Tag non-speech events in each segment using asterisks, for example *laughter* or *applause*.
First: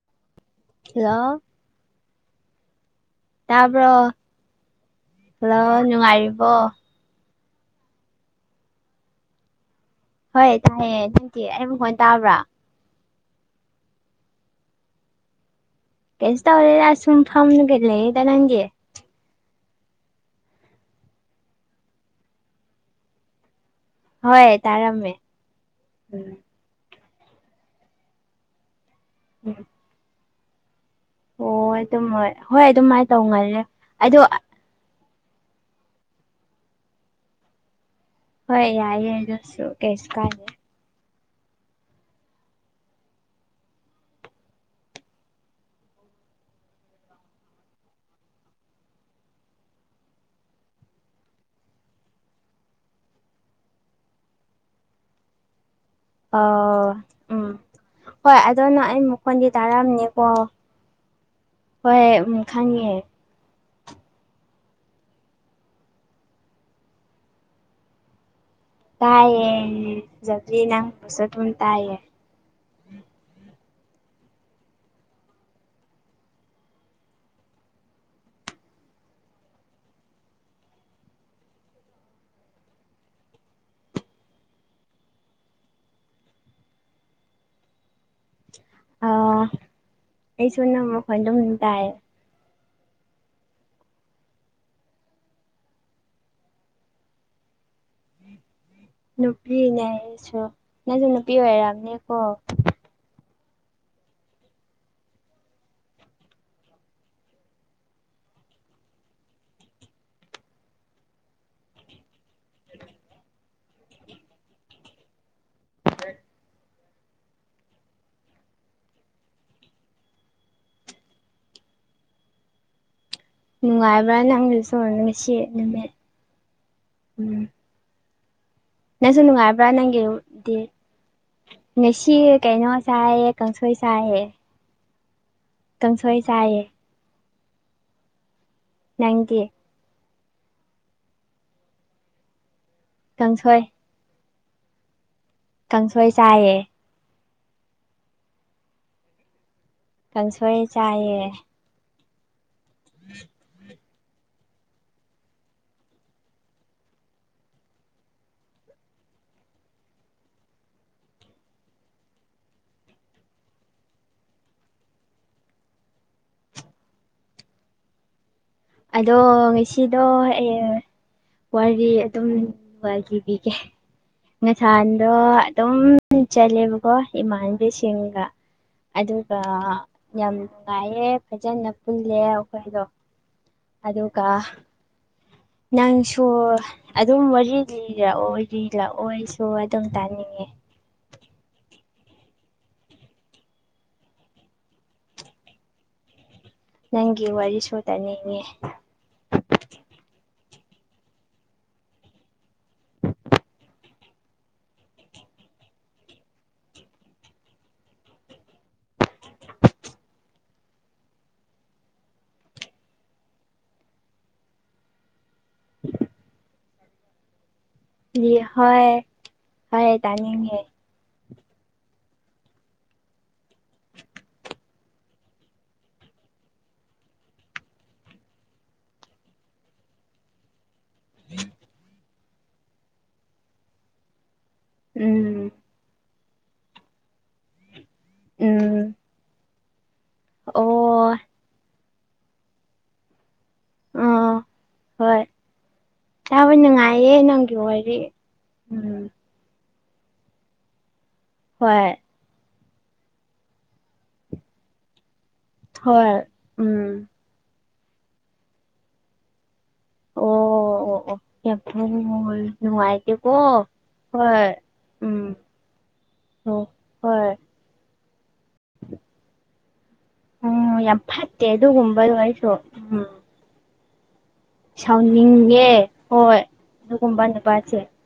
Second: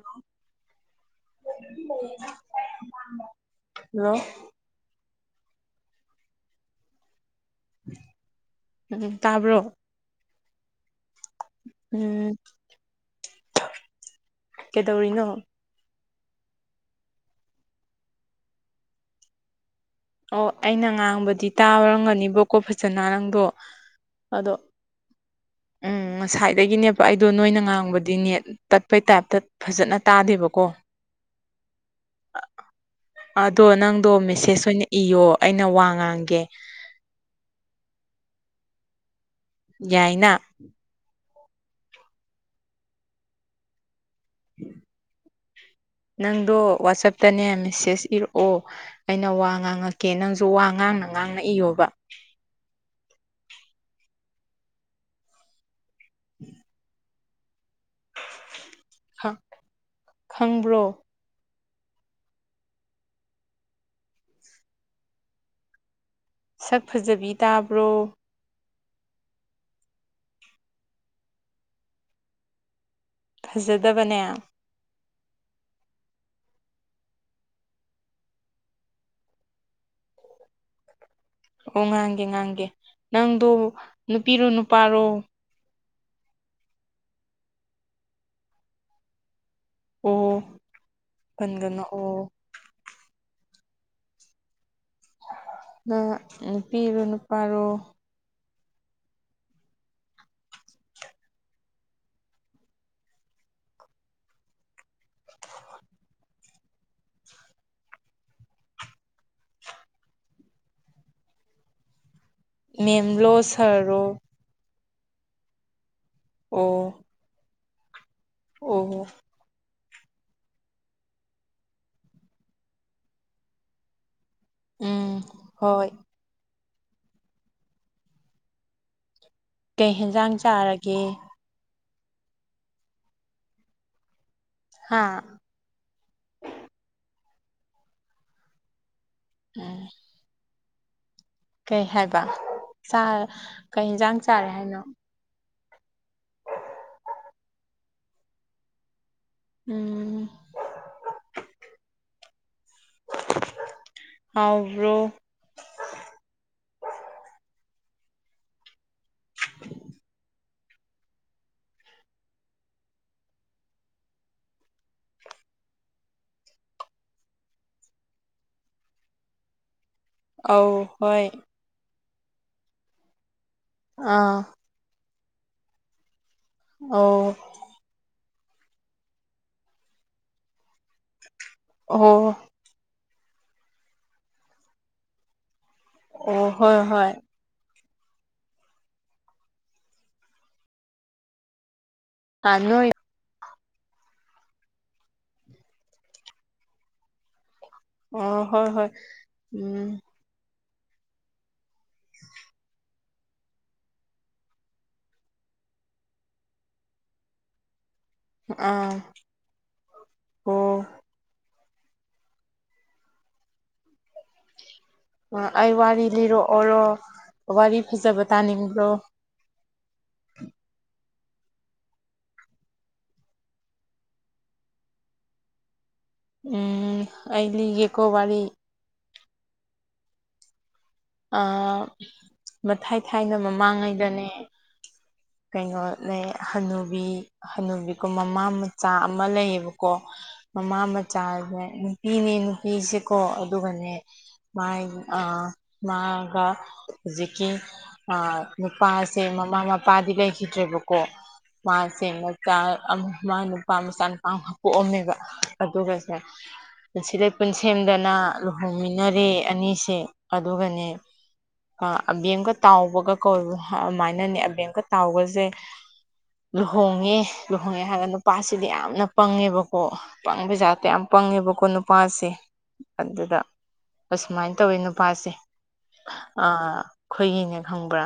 ꯑꯣ ꯍ ꯇꯥꯕ꯭ꯔꯣ ꯍꯜꯂꯣ ꯍꯜꯂꯣ ꯅꯨꯡꯉꯥꯏꯔꯤꯕꯣ ꯎꯝ ꯇꯕꯣ ꯍꯣꯏ ꯇꯥꯏꯍ ꯅꯇ ꯑꯩ ꯑꯃꯨꯛ ꯍꯣꯟ ꯇꯥꯕ꯭ꯔꯥ ꯀꯩꯗꯧꯔꯤꯅ ꯀꯩꯁ ꯇꯧꯔ ꯑꯁꯨꯝ ꯊꯝꯅꯒ ꯂꯩꯗ ꯅꯪꯒꯤ ꯑꯣ ꯑꯩꯅ ꯉꯥꯡꯕꯗꯤ ꯇꯥꯔꯝꯒꯅꯤꯕꯀꯣ ꯐꯖꯅ ꯅꯪꯗꯣ ꯍꯣꯏ ꯑꯗꯣ ꯇꯥꯔꯝꯃꯦ ꯎꯝ ꯉꯁꯥꯏꯗꯒꯤꯅꯦ ꯑꯩꯗꯣ ꯅꯣꯏꯅ ꯉꯥꯡꯕꯗꯤ ꯅꯦꯠ ꯇꯠꯄꯩ ꯇꯥꯏꯞꯇ ꯐꯖꯅ ꯇꯥꯗꯦꯕꯀꯣ ꯍ ꯑꯗꯨꯝꯣꯏ ꯍꯣꯏ ꯑꯗꯨꯃꯥꯏꯅ ꯇꯧꯒꯜꯂꯦ ꯑꯗꯣ ꯅꯪꯗꯣ ꯑꯗꯣ ꯃꯦꯁꯦꯁ ꯑꯣꯏꯅ ꯏꯌꯣ ꯑꯩꯅ ꯋꯥ ꯉꯥꯡꯒꯦ ꯍꯣꯏ ꯌꯥꯏ ꯌꯥꯏꯗꯁꯨ ꯀꯩꯁꯀꯥꯏ ꯌꯥꯏꯅ *inaudible* ꯅꯪꯗꯣ ꯋꯥꯆꯞꯇꯅꯦ ꯃꯦꯁꯦꯁ ꯏꯔꯛꯑꯣ ꯑꯩꯅ ꯋꯥ ꯉꯥꯡꯉꯛꯀꯦ ꯅꯪꯁꯨ ꯋꯥ ꯉꯥꯡꯅꯕ ꯑꯉꯥꯡꯅ ꯏꯌꯣꯕ *inaudible* ꯑ ꯎꯝ ꯍꯣꯏ ꯑꯗꯣ ꯅ ꯑꯩ ꯃꯈꯣꯟꯗꯤ ꯇꯥꯔꯛꯑꯝꯅꯦꯀꯣ ꯈꯪꯕ꯭ꯔꯣ ꯍꯣꯏ ꯎ ꯈꯪꯉꯦ ꯁꯛ ꯐꯖꯕꯤ ꯇꯥꯕ꯭ꯔꯣ ꯇꯥꯏꯌꯦ ꯔꯤ ꯅꯪ ꯁꯠ ꯇꯥꯏꯌꯦ ꯐꯖꯗꯕꯅꯦ ꯑꯣ ꯉꯥꯡꯒꯦ ꯉꯥꯡꯒꯦ ꯅꯪꯗꯣ ꯅꯨꯄꯤꯔꯣ ꯅꯨꯄꯥꯔꯣ ꯑ ꯑꯣ ꯑꯩꯁꯨ ꯅ ꯃꯈꯣꯏ ꯑꯗꯨꯝ ꯄꯟꯒꯅꯣ ꯇꯥꯏ ꯑꯣ ꯑ ꯅꯨꯄꯤꯔꯣ ꯅꯨꯄꯥꯔꯣ ꯅꯨꯄꯤꯅꯦ ꯑꯩꯁꯨ ꯅꯪꯁꯨ ꯅꯨꯄꯤ ꯑꯣꯏꯔꯝꯅꯦꯀꯣ ꯃꯦꯦꯝ ꯂ ꯁꯔꯣ ꯑꯣ ꯑꯣ ꯍꯣ ꯅꯨꯡꯉꯥꯏꯕ꯭ꯔ ꯎꯝ ꯅꯪꯁꯅꯁꯤꯠ ꯍꯣꯏ ꯅꯨꯃꯤꯃꯦꯠ ꯎꯝ ꯑꯗꯨꯁꯨ ꯅꯨꯡꯉꯥꯏꯕ꯭ꯔꯥ ꯀꯩ ꯍꯦꯟꯖꯥꯡ ꯅꯪꯒꯤꯗꯤ ꯆꯥꯔꯒꯦ ꯉꯦꯁꯤ ꯀꯩꯅꯣ ꯆꯥꯏꯦ ꯀꯥꯡꯁꯣꯏ ꯁꯥꯏꯍꯦ ꯍꯥꯥ ꯀꯝ ꯁꯏ ꯆꯑꯦ ꯅꯪꯒꯤ ꯎꯝ ꯀꯩ ꯍꯥꯏꯕ ꯀꯥꯡꯁꯣꯏ ꯀꯩ ꯌꯦꯟꯁꯥꯡ ꯆꯥꯔꯦ ꯍꯥꯏꯅꯣ ꯀꯥꯡꯁꯣꯏ ꯆꯥꯏꯌꯦ ꯎꯝ ꯀꯪꯁꯣꯏ ꯆꯥꯏꯌꯦ ꯎꯝ ꯍꯧ꯭ꯔꯣ *inaudible* ꯑꯗꯣ ꯉꯁꯤꯗꯣ ꯑꯧ ꯍꯣꯏ ꯋꯥꯔꯤ ꯑꯗꯨꯝꯈꯤ ꯒꯦ ꯑꯥ ꯉꯁꯥꯥꯟꯗꯣ ꯑꯗꯨꯝ ꯆꯠꯂꯦꯕꯀꯣ ꯑꯧ ꯏꯃꯥꯟꯕꯤꯁꯤꯡꯒ ꯑꯗꯨꯒ ꯌꯥꯝ ꯅꯨꯡꯉꯥꯏꯌꯦ ꯐꯖꯅ ꯄꯨꯜꯂꯦ ꯑꯣ ꯑꯩꯈꯣꯏꯗꯣ ꯑꯗꯨꯒ ꯅꯪꯁꯨ ꯑꯣ ꯍꯣꯏ ꯍꯣꯏ ꯑꯗꯨꯝ ꯋꯥꯔꯤ ꯂꯥꯛꯑꯣ ꯂꯤꯖꯤ ꯂꯥꯛꯑꯣ ꯑꯩꯁꯨ ꯑꯗꯨꯝ ꯇꯥꯅꯤꯡꯉꯦ ꯊꯅ ꯅꯪꯒꯤ ꯋꯥꯔꯤꯔꯤ ꯁꯣ ꯑ ꯍꯣꯏ ꯍꯣꯏ ꯎꯝ *inaudible* ꯑ ꯑꯣ ꯑꯩ ꯋꯥꯔꯤ ꯂꯤꯔꯛꯑꯣꯔꯣ ꯋꯥꯔꯤ ꯐꯖꯕ ꯇꯥꯅꯤꯡꯕ꯭ꯔꯣ ꯍ ꯌꯥ ꯇꯥꯅꯤ ꯎ ꯑꯂꯤ ꯌꯦꯀꯣ ꯋꯥꯔꯤꯔꯤ ꯑ ꯃꯊꯥꯏ ꯊꯥꯏꯅ ꯃꯃꯥꯡꯉꯩꯗꯅꯦ ꯎꯝ ꯀꯩꯅꯣ ꯂꯩ ꯍꯅꯨꯕꯤ ꯍꯅꯨꯕꯤ ꯃꯃꯥ ꯎꯝ ꯃꯆꯥ ꯑꯃ ꯂꯩꯌꯦꯕꯀꯣ ꯃꯃꯥ ꯑꯣ ꯃꯆꯥꯁꯦ ꯅꯨꯄꯤꯅꯦ ꯅꯨꯄꯤꯁꯦꯀꯣ ꯑꯗꯨꯒꯅꯦ ꯑ ꯃꯥꯏ ꯍꯣꯏ ꯃꯥꯒ ꯇꯥꯕ ꯅꯨꯡꯉꯥꯏꯌꯦ ꯍꯧꯖꯤꯛꯀꯤ ꯅꯪꯒꯤ ꯋꯥꯔꯤ ꯎꯝ ꯅꯨꯄꯥꯁꯦ ꯃꯃꯥ ꯃꯄꯥ ꯅꯨꯄꯥꯗꯤ ꯂꯩꯈꯤꯗ꯭ꯔꯦꯕꯀꯣ ꯍꯣꯏ ꯃꯥꯁꯦꯅ ꯃꯥ ꯅꯨꯄꯥ ꯃꯆꯥ ꯅꯨꯨꯄꯥ ꯑꯃ ꯄꯣꯛꯑꯝꯅꯦꯕ ꯍꯣꯏ ꯑꯗꯨꯒꯁꯦ ꯎꯝ ꯄꯨꯟꯁꯤꯗꯩ ꯄꯨꯟꯁꯤ ꯂꯩꯄꯨꯟꯁꯦꯝꯗꯅ ꯂꯨꯍꯣꯡꯃꯤꯟꯅꯔꯦ ꯑꯅꯤꯁꯤ ꯑꯣ ꯑꯗꯨꯒꯅꯦ ꯑꯣ ꯑꯣ ꯌꯥꯝ ꯑꯕꯦꯡꯀ ꯇꯥꯎꯕꯒ ꯅꯨꯡꯉꯥꯏꯇꯦꯀꯣ ꯀꯧꯏ ꯑꯗꯨꯃꯥꯏꯅꯅꯦ ꯍꯣꯏ ꯑꯕꯦꯡꯀ ꯎꯝ ꯇꯥꯎꯕꯁꯦ ꯑꯣ ꯂꯨꯍꯣꯡꯉꯦ ꯍꯣꯏ ꯂꯨꯍꯣꯡꯉꯦ ꯍꯥꯏꯔꯒ ꯅꯨꯄꯥꯁꯤꯗꯤ ꯌꯥꯝꯅ ꯄꯪꯉꯦꯕꯀ ꯑꯣ ꯄꯪ ꯎꯝ ꯄꯩꯖꯠꯇ ꯌꯥꯝ ꯐꯠꯇꯦ ꯄꯪꯉꯦꯕꯀꯣ ꯑꯗꯨꯒꯨꯝꯕꯗꯣ ꯅꯨꯄꯥꯁꯦ ꯑꯩꯁꯨ ꯎꯝ ꯑꯗꯨꯗ ꯑꯁꯁꯨꯃꯥꯏꯅ ꯇꯧꯏ ꯅꯨꯄꯥ ꯑ ꯁꯥꯎꯅꯤꯡꯉꯦ ꯍꯣꯏ ꯑꯗꯨꯒꯨꯝꯕ ꯑꯩꯈꯣꯏꯒꯤꯅꯦ ꯅꯨꯄꯥꯁꯦ ꯈꯪꯕ꯭ꯔꯥ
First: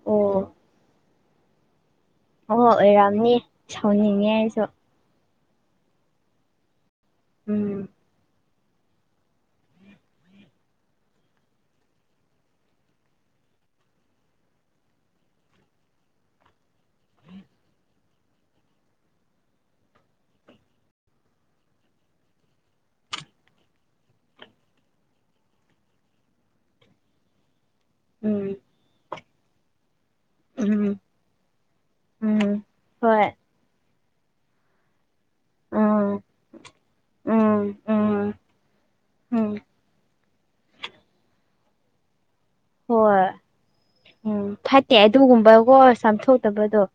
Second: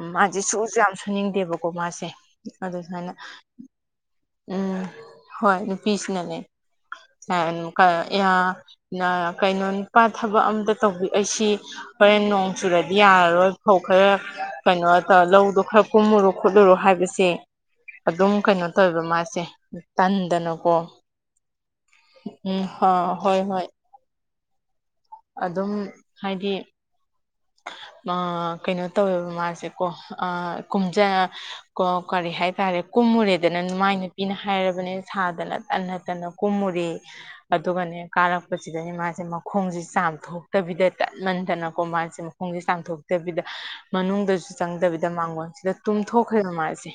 ꯎ ꯃꯥꯁꯦ ꯁꯨ ꯑꯣ ꯌꯥꯝ ꯁꯨꯅꯤꯡꯗꯦꯕꯀꯣ ꯃꯥꯁꯦ ꯑꯣ ꯑꯗꯨ ꯁꯨꯃꯥꯏꯅ ꯑꯣꯏꯔꯝꯅꯤ ꯁꯥꯎꯅꯤꯡꯉꯦ ꯑꯩꯁꯨ ꯎꯝ ꯍꯣꯏ ꯅꯨꯄꯤꯁꯤꯅꯅꯦ ꯎꯝ ꯀꯩꯅꯣ ꯅꯨꯄꯥ ꯊꯕꯛ ꯑꯝꯇ ꯇꯧꯕꯤ ꯑꯩꯁꯤ ꯍꯣꯔꯦꯟ ꯅꯣꯡ ꯆꯨꯔꯗꯤ ꯌꯥꯔꯔꯣꯏ ꯐꯧ ꯈꯔ ꯀꯩꯅꯣ ꯇꯧꯔ ꯂꯧꯗꯣ ꯈꯔ ꯀꯨꯝꯃꯨꯔꯣ꯫ ꯈꯣꯠꯂꯨꯔꯨ ꯍꯥꯏꯕꯁꯦ ꯑꯗꯨꯝ ꯀꯩꯅꯣ ꯇꯧꯋꯦꯕ ꯃꯥꯁꯦ ꯇꯟꯗꯅꯀꯣ ꯎꯝ ꯍ ꯍꯣꯏ ꯍꯣꯏ ꯑꯗꯨꯝ ꯍꯥꯏꯗꯤ ꯎꯝ ꯀꯩꯅꯣ ꯇꯧꯋꯦꯕ ꯃꯥꯁꯦ ꯀꯣ ꯎꯝ ꯀ ꯀꯣ ꯀꯔꯤ ꯎꯝ ꯍꯥꯏꯠꯔꯦ ꯍꯣꯏ ꯀꯨꯝꯃꯨꯔꯦ ꯃꯥꯏ ꯅꯨꯄꯤꯖꯦ ꯃꯥꯏ ꯅꯨꯄꯤꯅ ꯍꯥꯏꯔꯕꯅꯦ ꯃꯥꯁꯥꯗꯅ ꯇꯟꯅ ꯎꯝ ꯇꯟꯅ ꯀꯨꯝꯃꯨꯔꯦ ꯎꯝ ꯑꯗꯨꯒꯅꯦ ꯎꯝ ꯀꯥꯔꯛꯄꯁꯤꯗꯅꯦ ꯃꯥꯁꯦ ꯎꯝ ꯃꯈꯣꯡꯁꯤ ꯊꯣꯛꯇꯕꯤꯗ ꯇꯠꯃꯟꯗꯅꯀꯣ ꯃꯥꯁꯦ ꯈꯣꯡꯁꯦ ꯍꯣꯏ ꯆꯥꯝꯊꯣꯛꯇꯕꯤꯗ ꯃꯅꯨꯡꯗꯁꯨ ꯎꯝ ꯐꯠꯇꯦ ꯆꯪꯗꯕꯤꯗ ꯃꯥꯡꯒꯣꯟꯁꯤꯗ ꯑꯗꯨꯒꯨꯝꯕꯀꯣ ꯇꯨꯝꯊꯣꯛꯈ꯭ꯔꯦꯕ ꯆꯥꯝꯊꯣꯛꯇꯕꯗꯣ ꯃꯥꯁꯦ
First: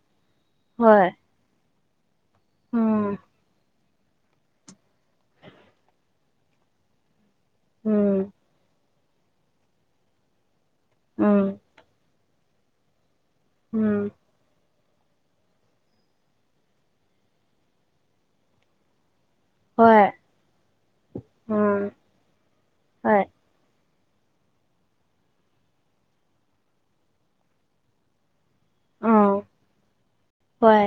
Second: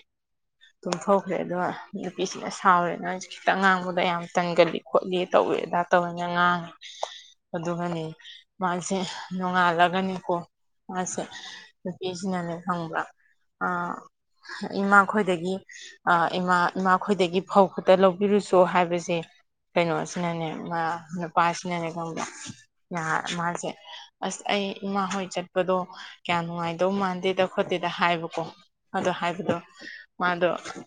ꯍꯣꯏ ꯇꯨꯝꯊꯣꯛꯈ꯭ꯔꯦ ꯑꯗꯨꯒ ꯅꯨꯄꯤꯁꯤꯅ ꯁꯥꯎꯔꯦ ꯎꯝ ꯅꯣꯏꯁꯦ ꯈꯤꯇꯪ ꯉꯥꯡꯕꯗ ꯑꯗ ꯌꯥꯝ ꯇꯟꯒꯜꯂꯤ ꯈꯣꯠꯂꯤ ꯑꯗꯨ ꯇꯧꯋꯤ ꯑꯗꯥ ꯇꯧꯋꯅ ꯉꯥꯡꯉꯤ ꯑꯗꯨꯒꯅꯤ ꯎꯝ ꯃꯥꯁꯦ ꯅꯣꯡꯉꯥꯜꯂꯒꯅꯤꯀꯣ ꯃꯥꯁꯦ ꯎꯝ ꯅꯨꯄꯤ ꯁꯤꯅꯥꯅꯦ ꯈꯪꯕꯔꯥ ꯎꯝ ꯏꯃꯥꯈꯣꯏꯗꯒꯤ ꯏꯃꯥ ꯏꯃꯥꯈꯣꯏꯗꯒꯤ ꯐꯧ ꯈꯨꯛꯇ ꯂꯧꯕꯤꯔꯨꯁꯨ ꯍꯥꯏꯕꯁꯦ ꯍꯣꯏ ꯀꯩꯅꯣꯁꯤꯅꯅꯦ ꯅꯨꯄꯥꯁꯤꯅꯅꯦ ꯎꯝ ꯈꯪꯕ꯭ꯔ ꯅꯍ ꯍꯣꯏ ꯃꯥꯁꯦ ꯑꯁ ꯑꯩ ꯏꯃꯥ ꯍꯣꯏ ꯆꯠꯄꯗꯣ ꯀꯌꯥ ꯅꯨꯡꯉꯥꯏꯗꯧ ꯃꯥꯟꯗꯦꯗ ꯈꯣꯠꯇꯦꯗ ꯍꯥꯏꯕꯀꯣ ꯑꯗꯣ ꯎꯝ ꯍꯥꯏꯕꯗꯣ ꯃꯥꯗꯣ ꯍꯣꯏ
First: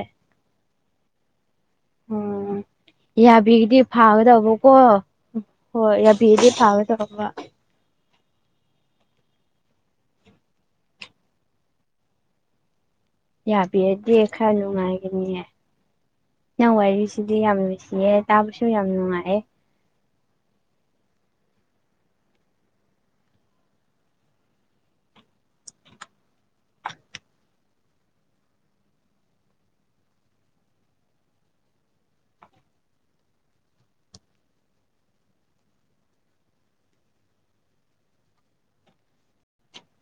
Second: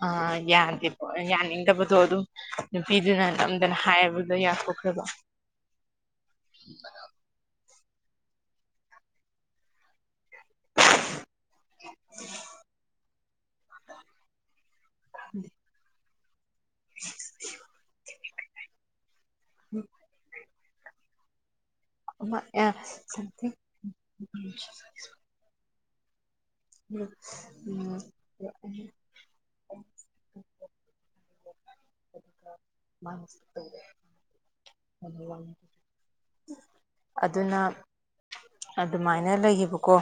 ꯌꯥꯗꯦ ꯌꯥꯅꯤꯡ ꯇꯕꯗꯣ ꯑꯗꯨꯝ ꯎꯝ ꯅꯨꯄꯤꯗꯨꯅ ꯅꯝꯗꯅ ꯌꯥꯕꯤꯔꯗꯤ ꯍꯥꯏꯕꯗꯣ ꯌꯥꯊꯣꯛꯈ꯭ꯔꯕ ꯐꯤꯗꯤ ꯁꯥꯕ ꯇꯝꯂꯝꯕ ꯌꯥꯕꯤꯔꯗꯤ ꯈꯔ ꯅꯨꯡꯉꯥꯏꯒꯅꯤꯌꯦ ꯅꯪ ꯋꯥꯔꯤꯔꯤꯁꯤꯗꯤ ꯌꯥꯝ ꯅꯨꯡꯁꯤꯌꯦ ꯇꯥꯕꯁꯨ ꯌꯥꯝ ꯅꯨꯡꯉꯥꯏꯌꯦ ꯎꯝ ꯊ ꯎꯝ ꯎꯝ ꯃꯥꯅ ꯑꯗꯨꯅ ꯑꯗꯨꯃꯥꯏꯅ ꯂꯩꯌꯦꯕꯀꯣ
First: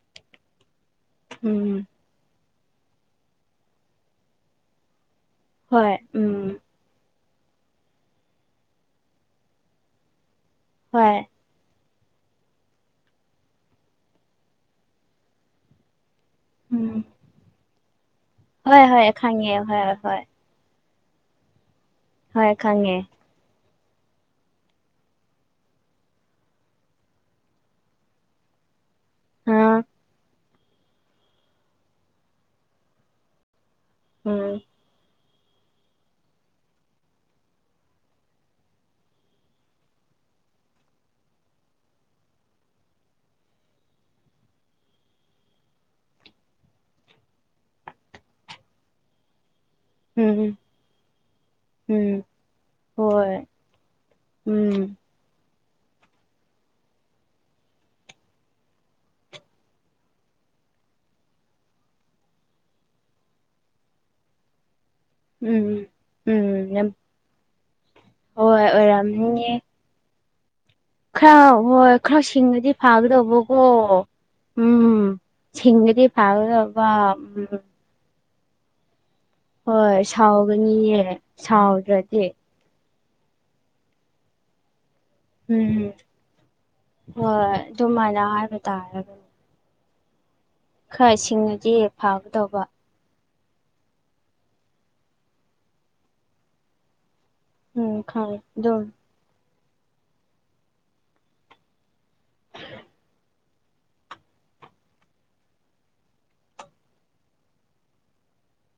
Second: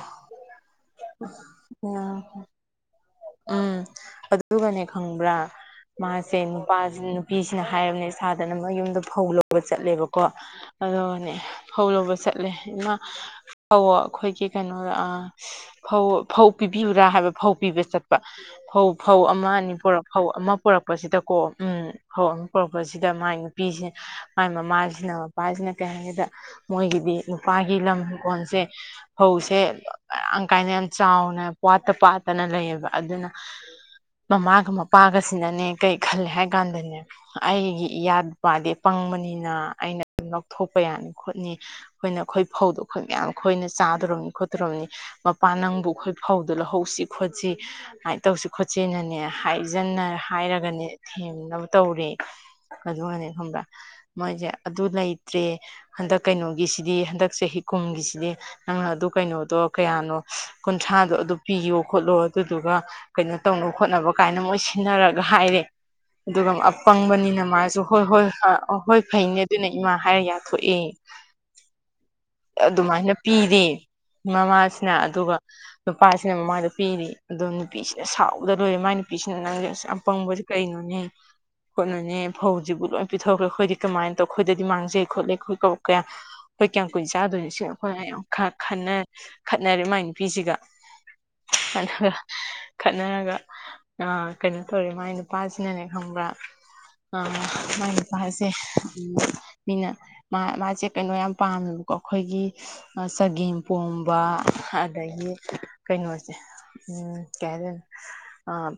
ꯎꯝ ꯎ ꯎꯝ ꯑꯗꯨꯒꯅꯦ ꯈꯪꯕ꯭ꯔꯥ ꯍꯣꯏ ꯃꯥꯁꯦ ꯎꯝ ꯅꯨꯄꯥ ꯅꯨꯄꯤꯁꯤꯅ ꯍꯥꯏꯔꯕꯅꯦ ꯁꯥꯗꯅ ꯃꯣꯏ ꯌꯨꯝꯗ ꯐꯧ ꯂꯧꯕ ꯆꯠꯂꯦꯕꯀꯣ ꯍꯣꯏ ꯑꯗꯨꯒꯅꯦ ꯐꯧ ꯂꯨꯕ ꯆꯠꯂꯦꯅ ꯐꯧ ꯑꯩꯈꯣꯏꯒꯤ ꯀꯩꯅꯣꯗ ꯐꯧ ꯐꯧ ꯎꯝ ꯄꯤꯕꯤꯌꯨꯔꯥ ꯍꯥꯏꯕ ꯐꯧ ꯄꯤꯕ ꯆꯠꯄ ꯍꯣꯏ ꯐꯧ ꯍꯣꯏ ꯐꯧ ꯑꯃ ꯈꯪꯉꯦ ꯑꯅꯤ ꯍꯣꯏ ꯄꯨꯔꯛ ꯍꯣꯏ ꯐꯧ ꯑꯃ ꯄꯨꯔꯛꯄ ꯄꯄꯁꯤꯗꯀꯣ ꯎꯝ ꯍꯧ ꯍꯣꯏ ꯈꯪꯉꯦ ꯄꯔꯛꯄꯁꯤꯗ ꯃꯥꯏ ꯅꯨꯄꯤꯁꯦ ꯃꯥꯏ ꯃꯃꯥꯁꯤꯅ ꯃꯄꯥꯁꯤꯅ ꯀꯩ ꯍꯥꯏꯒꯦꯗ ꯃꯣꯏꯒꯤꯗꯤ ꯅꯨꯄꯥꯒꯤ ꯂꯝꯤꯡ ꯀꯣꯟꯜꯁꯦ ꯗ ꯐꯧꯁꯦ ꯑ ꯃꯔꯥꯡ ꯀꯥꯏꯅ ꯌꯥꯝ ꯆꯥꯎꯅ ꯋꯥꯠꯇ ꯄꯥꯠꯇꯅ ꯂꯩꯌꯦꯕ ꯑꯗꯨꯅ ꯎꯝ ꯃꯃꯥꯒ ꯃꯄꯥꯒꯁꯦ ꯑꯁꯤꯅꯅꯦ ꯀꯩ ꯈꯜꯂꯦ ꯍꯥꯏ ꯀꯥꯟꯗꯅꯦ ꯑꯩꯒꯤ ꯏꯌꯥ ꯅꯨꯄꯥꯗꯤ ꯄꯪꯕꯅꯤꯅ ꯑꯩꯅ ꯂꯧꯊꯣꯛꯄ ꯌꯥꯅꯤ ꯈꯣꯠꯅꯤ ꯑꯩꯈꯣꯏꯅ ꯑꯩꯈꯣꯏ ꯐꯧꯗꯣ ꯑꯩꯈꯣꯏ ꯃꯌꯥꯝ ꯈꯣꯏꯅ ꯆꯥꯗꯣꯕꯅꯤ ꯈꯣꯠꯇꯣꯕꯅꯤ ꯃꯄꯥꯥꯟ ꯅꯪꯕꯨ ꯑꯩꯈꯣꯏ ꯐꯧꯗ ꯂꯧꯍꯧꯁꯤ ꯈꯣꯠꯁꯤ ꯀꯃꯥꯏꯅ ꯇꯧꯁꯤ ꯈꯣꯠꯁꯤꯅꯅꯦ ꯍꯥꯏ ꯁꯤꯖꯟꯅ ꯎꯝ ꯍꯥꯏꯔꯒꯅꯦ ꯊꯦꯝꯅꯕ ꯇꯧꯔꯦ ꯎꯝ ꯑꯗꯨꯒꯅꯤ ꯍꯣꯏ ꯈꯪꯕ꯭ꯔꯥ ꯃꯣꯏꯁꯦ ꯑꯗꯨ ꯎꯝ ꯅ ꯏꯗ꯭ꯔꯦ ꯍꯟꯗꯛ ꯀꯩꯅꯣꯒꯤꯁꯤꯗꯤ ꯍꯟꯗꯛ ꯆꯍꯤ ꯀꯨꯝꯒꯤꯁꯤꯗꯤ ꯅꯪꯅ ꯑꯗꯨ ꯀꯩꯅꯣꯗꯣ ꯀꯌꯥꯅꯣ ꯀꯨꯟꯊ꯭ꯔꯥꯗꯣ ꯑꯗꯨ ꯄꯤꯌꯣ ꯈꯣꯠꯂꯣ ꯑꯗꯨꯗꯨꯒ ꯀꯩꯅꯣ ꯇꯧꯅꯕ ꯈꯣꯠꯅꯕ ꯀꯥꯏꯅ ꯃꯣꯏ ꯈꯟꯅꯔꯒ ꯍꯥꯏꯔꯦ ꯎꯝ ꯑꯗꯨꯒ ꯎꯝ ꯑꯄꯪꯕꯅꯤꯅ ꯃꯥꯁꯨ ꯍꯣꯏ ꯍꯣꯏ ꯍꯣꯏ ꯐꯩꯅꯦ ꯑꯗꯨꯅ ꯏꯃꯥ ꯍꯥꯏꯔ ꯌꯥꯒ ꯈꯔ ꯍꯣꯏ ꯈꯔꯥꯎ ꯁꯤꯡꯉꯗꯤ ꯑꯗꯨꯃꯥꯏꯅ ꯐꯥꯒꯗꯧꯕꯀꯣ ꯄꯤꯔꯦ ꯃꯃꯥꯁꯤꯅ ꯎꯝ ꯑꯗꯨꯒ ꯁꯤꯡꯉꯗꯤ ꯅꯨꯄꯥꯁꯤꯅ ꯃꯃꯥꯗ ꯐꯥꯒꯗꯕ ꯄꯤꯔꯤ ꯑꯗꯣ ꯎꯝ ꯅꯨꯄꯤꯁꯤꯅ ꯁꯥꯎꯗ ꯂꯣꯏꯔꯦ ꯃ ꯅꯨ ꯅꯨꯄꯤꯁꯤꯅ ꯅꯪꯁꯦ ꯑꯁ ꯍꯣꯏ ꯌꯥꯝ ꯄꯪꯕꯁꯦ ꯀꯩꯅꯣꯅꯦ ꯁꯥꯎꯒꯅꯤꯌꯦ ꯈꯣꯠꯅꯨꯅꯦ ꯁꯥꯎꯗ꯭ꯔꯗꯤ ꯐꯧꯁꯤꯕꯨ ꯂꯣꯏ ꯄꯤꯊꯣꯛꯈ꯭ꯔꯦ ꯑꯩꯈꯣꯏꯗꯤ ꯀꯃꯥꯏꯅ ꯇꯧ ꯑꯩꯈꯗꯗꯤ ꯃꯥꯡꯖꯩ ꯈꯣꯠꯂꯦ ꯑꯩꯈꯣꯏ ꯎꯝ ꯀꯌꯥ ꯑꯩꯈꯣꯏ ꯀꯌꯥꯝ ꯀꯨꯏꯟ ꯆꯥꯗꯣꯏꯅꯤ ꯍꯣꯏ ꯁꯤ ꯑꯩꯈꯣꯏꯅ ꯌꯥꯝ ꯑꯗꯨꯃꯥꯏꯅ ꯍꯥꯏꯕ ꯇꯥꯔꯒꯅꯤ ꯈꯠꯅꯔꯦ ꯃꯥꯏ ꯅꯨꯄꯤꯁꯤꯒ ꯈꯔ ꯁꯤꯡꯉꯗꯤ ꯈꯒ ꯐꯥꯒꯗꯧꯕ ꯈꯠꯅꯔꯒ ꯑ ꯀꯩꯅꯣ ꯇꯧꯔꯦ ꯃꯥꯏ ꯅꯨꯄꯥꯁꯤꯅꯅꯦ ꯈꯪꯕ꯭ꯔꯥ ꯃ ꯎꯝ ꯈꯪ ꯅꯨꯄꯥꯁꯦ ꯑꯗꯨꯝ ꯃꯤꯅ ꯃꯥꯁꯦ ꯀꯩꯅꯣ ꯌꯥꯝ ꯄꯥꯝꯃꯦꯕ ꯑꯩꯈꯣꯏꯒꯤ ꯆꯒꯦꯝ ꯄꯣꯝꯕ ꯑꯗꯒꯤ ꯀꯩꯅꯣꯁꯦ ꯎꯝ ꯀꯩ ꯍꯥꯏꯗꯣꯏꯅꯣ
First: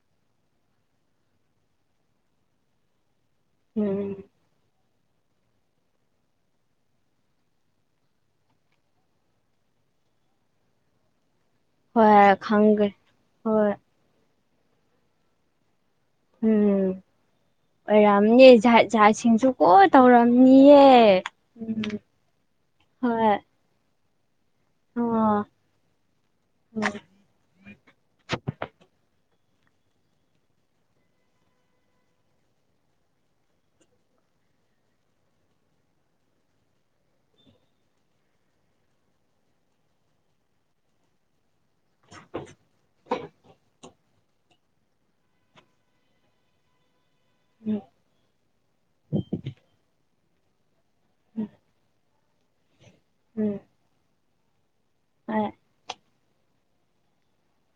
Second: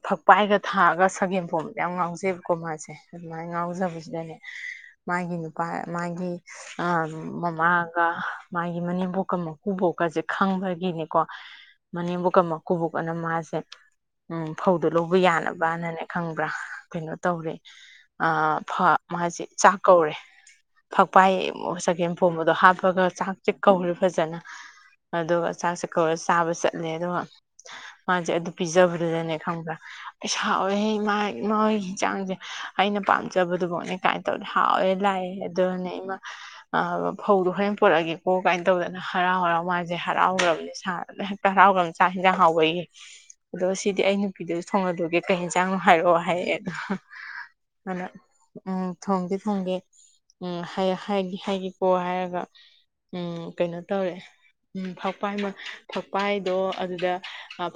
ꯐꯛꯄꯥꯏꯒ ꯊꯥꯛꯑꯒ ꯁꯒꯦꯝ ꯐꯣꯝꯕꯗ ꯌꯥꯝ ꯉꯥꯎꯖꯩꯕꯀꯣ ꯃꯥꯁꯦ ꯑꯗꯨꯃꯥꯏꯅ ꯎꯝ ꯉꯥꯎꯖꯕꯁꯤꯗꯅꯦ ꯃꯥꯒꯤ ꯅꯨꯄꯥ ꯃꯥꯒꯤ ꯃꯃꯥ ꯑꯗꯨꯒ ꯃꯥꯒꯤ ꯃꯅꯦꯝꯕꯣꯛꯀ ꯃꯀꯨꯕꯣꯛꯀꯁꯦ ꯈꯪꯕꯒꯤꯅꯤꯀꯣ ꯃꯅꯦꯝꯕꯣꯛ ꯍꯣꯏ ꯀ ꯈꯪꯒꯦ ꯀꯕꯣꯛ ꯑꯅ ꯃꯥꯁꯦ ꯍꯣꯏ ꯎꯝ ꯐꯧꯗ ꯂꯧꯕ ꯌꯥꯅꯕꯅꯅꯦ ꯈꯪꯕ꯭ꯔꯥ ꯎꯝ ꯀꯩꯅꯣ ꯇꯧꯔꯦ ꯑꯣꯏꯔꯝꯅꯤ ꯖꯥꯠ ꯃꯥꯁꯦ ꯖꯥꯠꯁꯤꯡꯁꯨ ꯀꯣ ꯆꯥꯛ ꯀꯧꯔꯦ ꯇꯧꯔꯝꯅꯤꯌꯦ ꯎꯄꯥꯏ ꯎꯝ ꯆꯒꯦꯝ ꯐꯣꯝꯕꯗꯣ ꯍꯥꯞꯄꯒ ꯍꯣꯏ ꯆꯥꯛꯁꯦꯛ ꯀꯧꯔꯦ ꯐꯖꯅ ꯑꯣ ꯑꯗꯨꯒ ꯆꯥꯛꯁꯦ ꯀꯧꯔ ꯆꯥꯕ ꯆꯠꯂꯦ ꯎꯝ ꯑꯗꯨꯒ ꯃꯥꯁꯦ ꯑꯗꯨ ꯄꯤꯖꯕꯗꯨꯗꯅꯦ ꯈꯪꯕ꯭ꯔꯥ ꯑꯩ ꯁꯥꯎꯋꯦꯍ ꯏꯃꯥ ꯏꯃꯣꯏꯣꯏꯒꯤ ꯍꯆꯥꯡꯁꯦ ꯑꯩꯅ ꯄꯥꯝꯖꯕꯗꯨꯐꯥꯎꯅꯦ ꯀꯥꯏꯅ ꯇꯧ ꯍꯥꯎꯑꯦ ꯂꯥꯛꯑꯦ ꯑꯗꯨꯅꯦ ꯏꯃ ꯐꯧꯗꯣ ꯍꯌꯦ ꯄꯠꯛꯑꯒꯦꯀꯣ ꯀꯥꯏꯅ ꯇꯧꯗꯅ ꯍꯔꯥꯎ ꯍꯔꯥꯎ ꯃꯥꯁꯦ ꯍꯔꯥꯎ ꯍꯔꯔꯕꯁꯦ ꯁꯥꯅ ꯆꯔꯥꯎꯒ ꯆꯥꯛ ꯍꯟꯖꯥꯡ ꯍꯥꯎꯕꯩꯌꯦ ꯑꯗꯨꯒ ꯁꯤꯗꯤ ꯑꯩꯅ ꯤꯗꯤꯑꯣ ꯊꯣꯡꯉꯗꯒꯦ ꯀꯩ ꯌꯦꯟꯁꯥꯡꯅꯣ ꯍꯥꯏꯔꯛꯑꯣ ꯍꯥꯏꯦ ꯑꯗꯣ ꯑꯗꯨꯅ ꯎꯝ ꯊꯣꯡꯗꯤꯦ ꯊꯣꯡꯒꯦ ꯎꯝ ꯍ ꯍꯥꯏꯒꯤ ꯎꯝ ꯎꯝ ꯍꯥꯏꯥꯏꯒꯤ ꯄ ꯍꯥꯏꯔ ꯎꯝ ꯀꯩꯅꯣ ꯇꯧꯔꯦ ꯎꯝ ꯐꯛꯄꯥꯏ ꯍꯣꯏ ꯐꯛꯄꯥꯏꯗꯣ ꯑꯗꯨꯗ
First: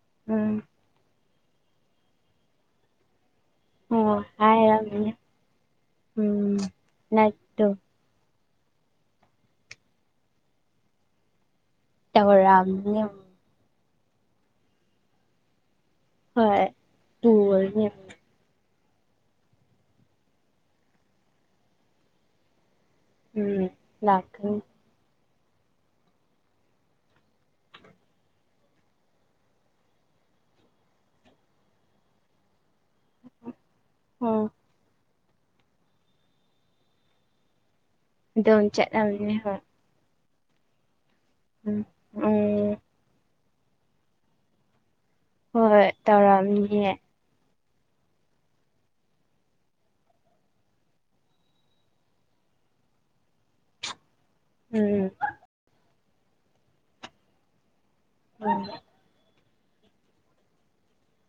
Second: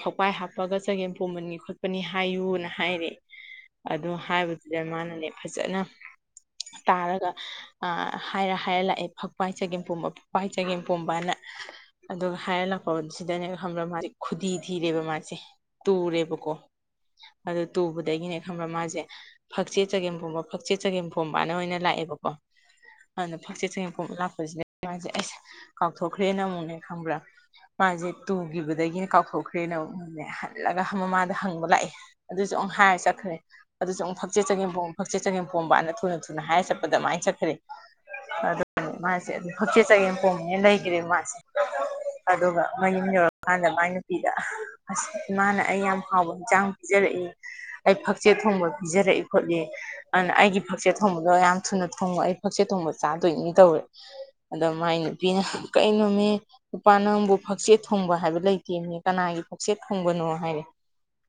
ꯐꯛꯄꯥꯏ ꯎꯝ ꯍꯥꯞꯄꯒ ꯆꯒꯦꯝꯄꯣꯝꯕꯅꯤ ꯈꯣꯠꯄꯅꯤ ꯍꯥꯏꯌꯨꯅ ꯍꯥꯏꯔꯦ *inaudible* ꯑꯗꯣ ꯍꯥꯏꯕꯗꯨꯗ ꯍꯥꯏꯔꯝꯅꯤ ꯃꯥꯅꯅꯦ ꯐꯖꯅ ꯎꯝ ꯇꯥꯔꯒ ꯅꯠꯇꯨ ꯍꯥꯏꯔ ꯍꯥꯏꯔ ꯂꯥꯛꯑꯦ ꯐꯛꯄꯒꯤ ꯆꯒꯦꯝ ꯄꯣꯝꯕ ꯐꯛꯄꯒꯤ ꯆꯒꯦꯝ ꯄꯣꯝꯕꯅ ꯑꯗꯨꯒ ꯍꯥꯏꯔ ꯂꯥꯛꯄ ꯇꯧꯔꯝꯅꯤ ꯁꯤꯗꯅꯦ ꯈꯪꯕ꯭ꯔ ꯃꯥꯁꯦ ꯈꯨꯗꯤ ꯊꯤꯔꯦꯕ ꯃꯥꯁꯦ ꯇꯨꯔꯦꯕꯀꯣ ꯍꯣꯏ ꯑꯗꯨ ꯇꯨꯔꯅꯤ ꯇꯨꯕꯗꯒꯤꯅꯦ ꯈꯪꯕ꯭ꯔ ꯃꯥꯁꯦ ꯁꯦ ꯐꯛꯆꯦꯠ ꯆꯒꯦꯝ ꯄꯣꯝꯕ ꯐꯛꯆꯦꯠ ꯆꯒꯦꯝ ꯄꯣꯝꯕꯅ ꯑꯣꯏꯅ ꯂꯥꯛꯑꯦꯕꯀꯣ ꯑꯗꯨꯗ ꯎꯝ ꯐꯛꯆꯦ ꯆꯦꯡꯄ ꯂꯥꯛꯀꯅꯤ ꯂꯥꯛꯄꯁꯤꯗꯁꯦ ꯑꯩꯁ ꯀꯥꯎꯊꯣꯛꯈ꯭ꯔꯦꯅ ꯑꯃꯨꯛꯅꯦ ꯈꯪꯕ꯭ꯔꯥ ꯃꯥꯁꯦ ꯇꯨꯈꯤꯕꯗꯒꯤꯅ ꯀꯥꯎꯊꯣꯛꯈ꯭ꯔꯦꯅꯅꯦ ꯍꯜꯂꯒ ꯃꯃꯗ ꯍꯪꯕ ꯂꯥꯛꯑꯦ ꯑꯗꯨꯁꯨ ꯍ ꯆꯈꯔꯦ ꯑꯗꯨꯁꯨꯨꯛꯆꯦ ꯑꯣ ꯆꯒꯦꯝꯣꯝ ꯐꯛꯆꯦ ꯆꯒꯦꯝ ꯄꯣꯝꯕꯅ ꯊꯨꯅ ꯊꯨꯅ ꯍꯥꯏꯔ ꯆꯠꯄꯗ ꯑꯗꯨꯥꯏꯅ ꯆꯠꯈ꯭ꯔꯦ ꯑꯗꯣ ꯆꯦ ꯦ ꯑꯗꯨ ꯍꯛꯆꯦꯠ ꯆꯠꯒꯦꯅ ꯄꯣꯝꯃꯦꯅ ꯂꯩꯈ꯭ꯔꯦ ꯃꯥꯁꯦ ꯎꯝ ꯑꯗꯨꯒ ꯎꯝ ꯃꯅꯤ ꯌꯧ ꯃꯥꯗ ꯃꯥꯏ ꯅꯨꯄꯤꯗ ꯑ ꯏꯃꯥꯅ ꯑꯩ ꯍꯣꯏ ꯌꯥꯝ ꯍꯥꯎꯕ ꯍꯛꯆꯥꯡ ꯇꯧꯔꯝꯅꯤꯌꯦ ꯄꯤꯖꯔꯛꯏ ꯑꯩ ꯐꯛꯆꯦꯠ ꯊꯣꯡꯕ ꯄꯤꯖꯔꯛꯏ ꯈꯣꯠꯂꯤ ꯑꯗꯨꯅ ꯑꯩꯒꯤ ꯐꯛꯆꯦꯠ ꯊꯣꯡꯕꯗꯣ ꯌꯥꯝ ꯊꯨꯅ ꯊꯣꯡꯕ ꯑꯩ ꯐꯛꯆꯦꯠ ꯊꯣꯡꯕ ꯆꯥꯗꯣꯏꯅꯤ ꯇꯧꯋꯦ ꯑꯗ ꯃꯥꯏ ꯎꯝ ꯅꯨꯄꯤꯅ ꯀꯩꯅꯣꯃꯤ ꯅꯨꯄꯥ ꯅꯪꯕꯨ ꯐꯛꯆꯦꯠ ꯊꯪꯕ ꯍꯥꯏꯕ ꯎꯝ ꯂꯩꯇꯦꯅꯦ ꯀꯅꯥꯒꯤ ꯄꯛꯆꯦ ꯐꯪꯕꯅꯣ ꯍꯥꯏꯔ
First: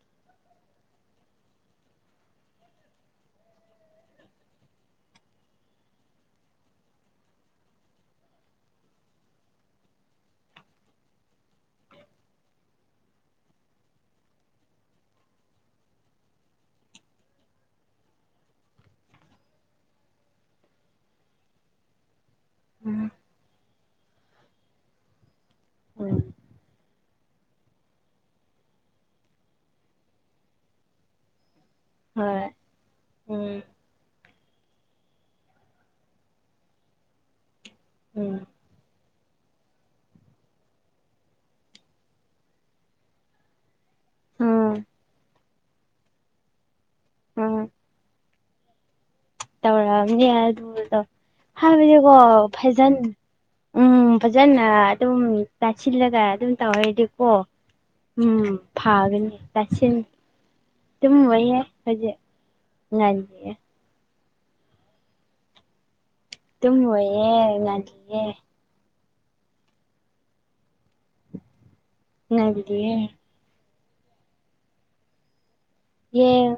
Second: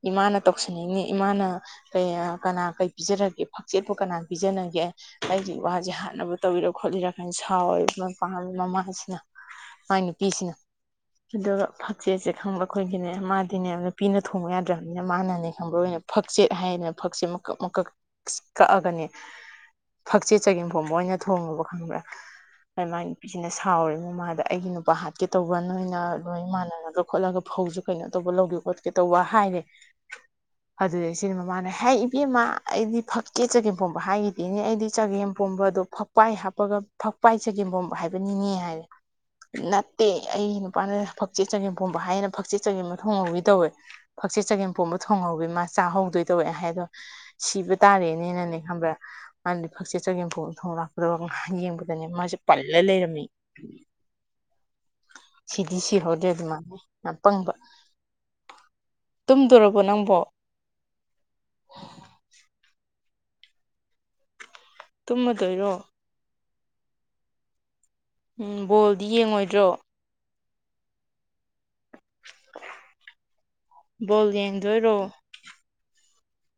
ꯏꯃꯥꯅ ꯇꯧꯁꯤꯟꯅꯤꯡꯉꯤ ꯏꯃꯥꯅ ꯀ ꯀꯅꯥ ꯀꯩ ꯄꯤꯖꯔꯒꯦ ꯐꯛꯆꯦꯠꯄꯨ ꯀꯅꯥ ꯄꯤꯖꯒꯦ ꯑꯩꯒꯤ ꯋꯥꯁꯦ ꯍꯥꯟꯅꯕꯨ ꯇꯧꯕꯤꯔ ꯈꯣꯠꯂꯤꯔ ꯀ ꯊꯥꯎ ꯃꯣꯏ ꯄꯥꯝ ꯃꯃꯥꯏꯁꯤꯅ ꯃꯣꯏ ꯅꯨꯄꯤꯁꯤꯅ ꯑꯗꯨꯒ ꯐꯛꯆꯦꯠꯁꯦ ꯈꯪꯕ ꯑꯩꯈꯣꯏꯒꯤꯅꯦ ꯃꯥꯗꯤꯅꯦꯅ ꯄꯤꯅ ꯊꯣꯡꯕ ꯌꯥꯗ꯭ꯔꯕꯅꯤꯅ ꯃꯥꯅꯅꯦ ꯈꯪꯕ ꯑꯣꯏꯅ ꯐꯛꯆꯦꯠ ꯍꯥꯏꯗꯅ ꯐꯛꯆꯦꯠ ꯃꯀꯛ ꯃꯀꯛ ꯀꯛꯑꯒꯅꯤ ꯐꯛꯆꯦꯠ ꯆꯒꯦꯝ ꯐꯣꯕ ꯑꯣꯏꯅ ꯊꯣꯡꯉꯨꯕ ꯈꯪꯕ꯭ꯔꯦ ꯃꯥꯥꯏ ꯅꯨꯄꯤꯁꯤꯅ ꯁꯥꯎꯔꯤꯦ ꯃꯃꯥꯗ ꯑꯩꯒꯤ ꯅꯨꯄꯥ ꯍꯥꯠꯀꯦ ꯇꯧꯕ ꯅꯣꯏꯅ ꯎꯝ ꯂꯣꯏ ꯃꯥꯟꯅꯒ ꯈꯣꯠꯂꯒ ꯐꯧꯁꯨ ꯀꯩꯅꯣ ꯇꯧꯕ ꯂꯧꯒꯦ ꯈꯣꯠꯀꯦ ꯇꯧꯕ ꯍꯥꯏꯔꯦ ꯑꯗꯨꯗꯩ ꯁꯤꯗꯤ ꯃꯃꯥꯅ ꯍꯥꯏ ꯏꯕꯦꯝꯃ ꯍꯣꯏ ꯑꯩꯗꯤ ꯐꯛꯀꯦ ꯎꯝ ꯆꯒꯦꯝ ꯐꯣꯡꯕ ꯍꯥꯏꯈꯤꯗꯤ ꯑꯗꯨꯅꯦ ꯑꯩꯗꯤ ꯆꯒꯦꯝꯄꯣꯝꯕꯗꯣ ꯐꯛꯄꯥꯏ ꯍꯥꯞꯄꯒ ꯐꯛꯄꯥꯏ ꯆꯒꯦꯝ ꯄꯣꯝꯕ ꯎꯝ ꯍꯥꯏꯕꯅꯤꯅꯦ ꯍꯥꯏꯔꯦ ꯅꯠꯇꯦ ꯑꯩ ꯅꯨꯄꯥꯅ ꯐꯛꯆꯦꯠ ꯆꯒꯦꯝ ꯄꯣꯝꯕ ꯍꯥꯏꯅ ꯐꯛꯆꯦꯠ ꯆꯒꯦꯝꯕ ꯊꯣꯡꯉꯧꯒꯤ ꯇꯧꯋꯦ ꯐꯛꯆꯦꯠ ꯆꯒꯦꯝ ꯎꯝ ꯄꯣꯝꯕ ꯊꯣꯡꯍꯧꯋ ꯃꯥ ꯆꯥꯍꯧꯗꯣꯏ ꯇꯧꯋꯦ ꯍꯥꯏꯗꯣ ꯎꯝ ꯁꯤꯕ ꯇꯥꯔꯦꯅꯦꯅꯅꯦ ꯈ꯭ꯔꯦ ꯃꯥꯗꯤ ꯐꯛꯆꯦ ꯇꯧꯔꯛꯑꯝꯅꯦ ꯆꯒꯦꯝꯐ ꯊꯣꯡ ꯑꯗꯨꯗꯣ ꯂꯄ ꯌꯦꯡ ꯍꯥꯏꯕꯗꯤꯀꯣ ꯃꯥꯁꯦ ꯄꯜꯂ ꯐꯖꯟ ꯂꯩꯔꯝꯃꯤ ꯎꯝ ꯐꯖꯅ ꯑꯗꯨꯝ ꯁꯤꯗꯤ ꯇꯥꯁꯤꯜꯂꯒ ꯁꯤꯍꯧꯗꯦ ꯑꯗꯨꯝ ꯑꯗꯨꯃꯅ ꯇꯧꯔꯗꯤꯀꯣ ꯑꯄꯪꯕ ꯎꯝ ꯐꯥꯒꯅꯤ ꯇꯁꯤ ꯅꯪꯕꯣ ꯑꯗꯨꯕ ꯌꯥꯦ ꯍꯧꯖꯤꯛ ꯉ ꯇꯃꯗꯣꯏꯔꯣ ꯇ ꯍꯌꯦ ꯉ ꯎꯝ ꯕꯣꯜꯗꯤ ꯌꯦꯡꯉꯣꯏꯗ꯭ꯔꯣ ꯒꯗꯌꯦꯦ ꯕꯣꯜ ꯌꯦꯡꯗꯣꯏꯔꯣ ꯌꯦ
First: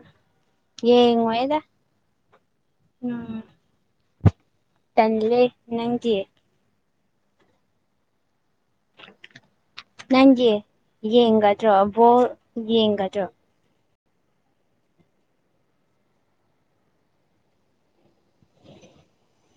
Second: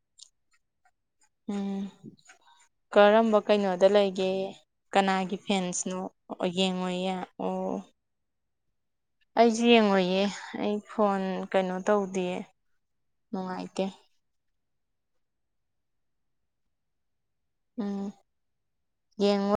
ꯎꯝ ꯀꯔꯝꯕ ꯎꯝ ꯀꯩꯅꯣꯗ ꯂꯩꯒꯦ ꯑꯦ ꯀꯅꯥꯒꯤ ꯇꯜꯂꯦ ꯐꯦꯟꯁꯅꯣ ꯅꯪꯗꯤ ꯌꯦꯡꯉꯨꯌꯦ ꯑꯣ ꯑꯩꯁꯨ *inaudible* ꯌꯦꯡꯉꯣꯏꯌꯦ ꯅꯪꯒꯤ ꯑꯩ ꯐꯣꯟ ꯌꯦꯡꯒꯗ꯭ꯔꯣ ꯀꯩꯅꯣ ꯇꯧꯗꯦ ꯕꯣꯔ ꯌꯦꯡꯒꯗ꯭ꯔꯣ ꯅꯨꯡꯉꯥꯏꯇꯦ ꯎꯝ ꯌꯦꯡꯉꯣꯏ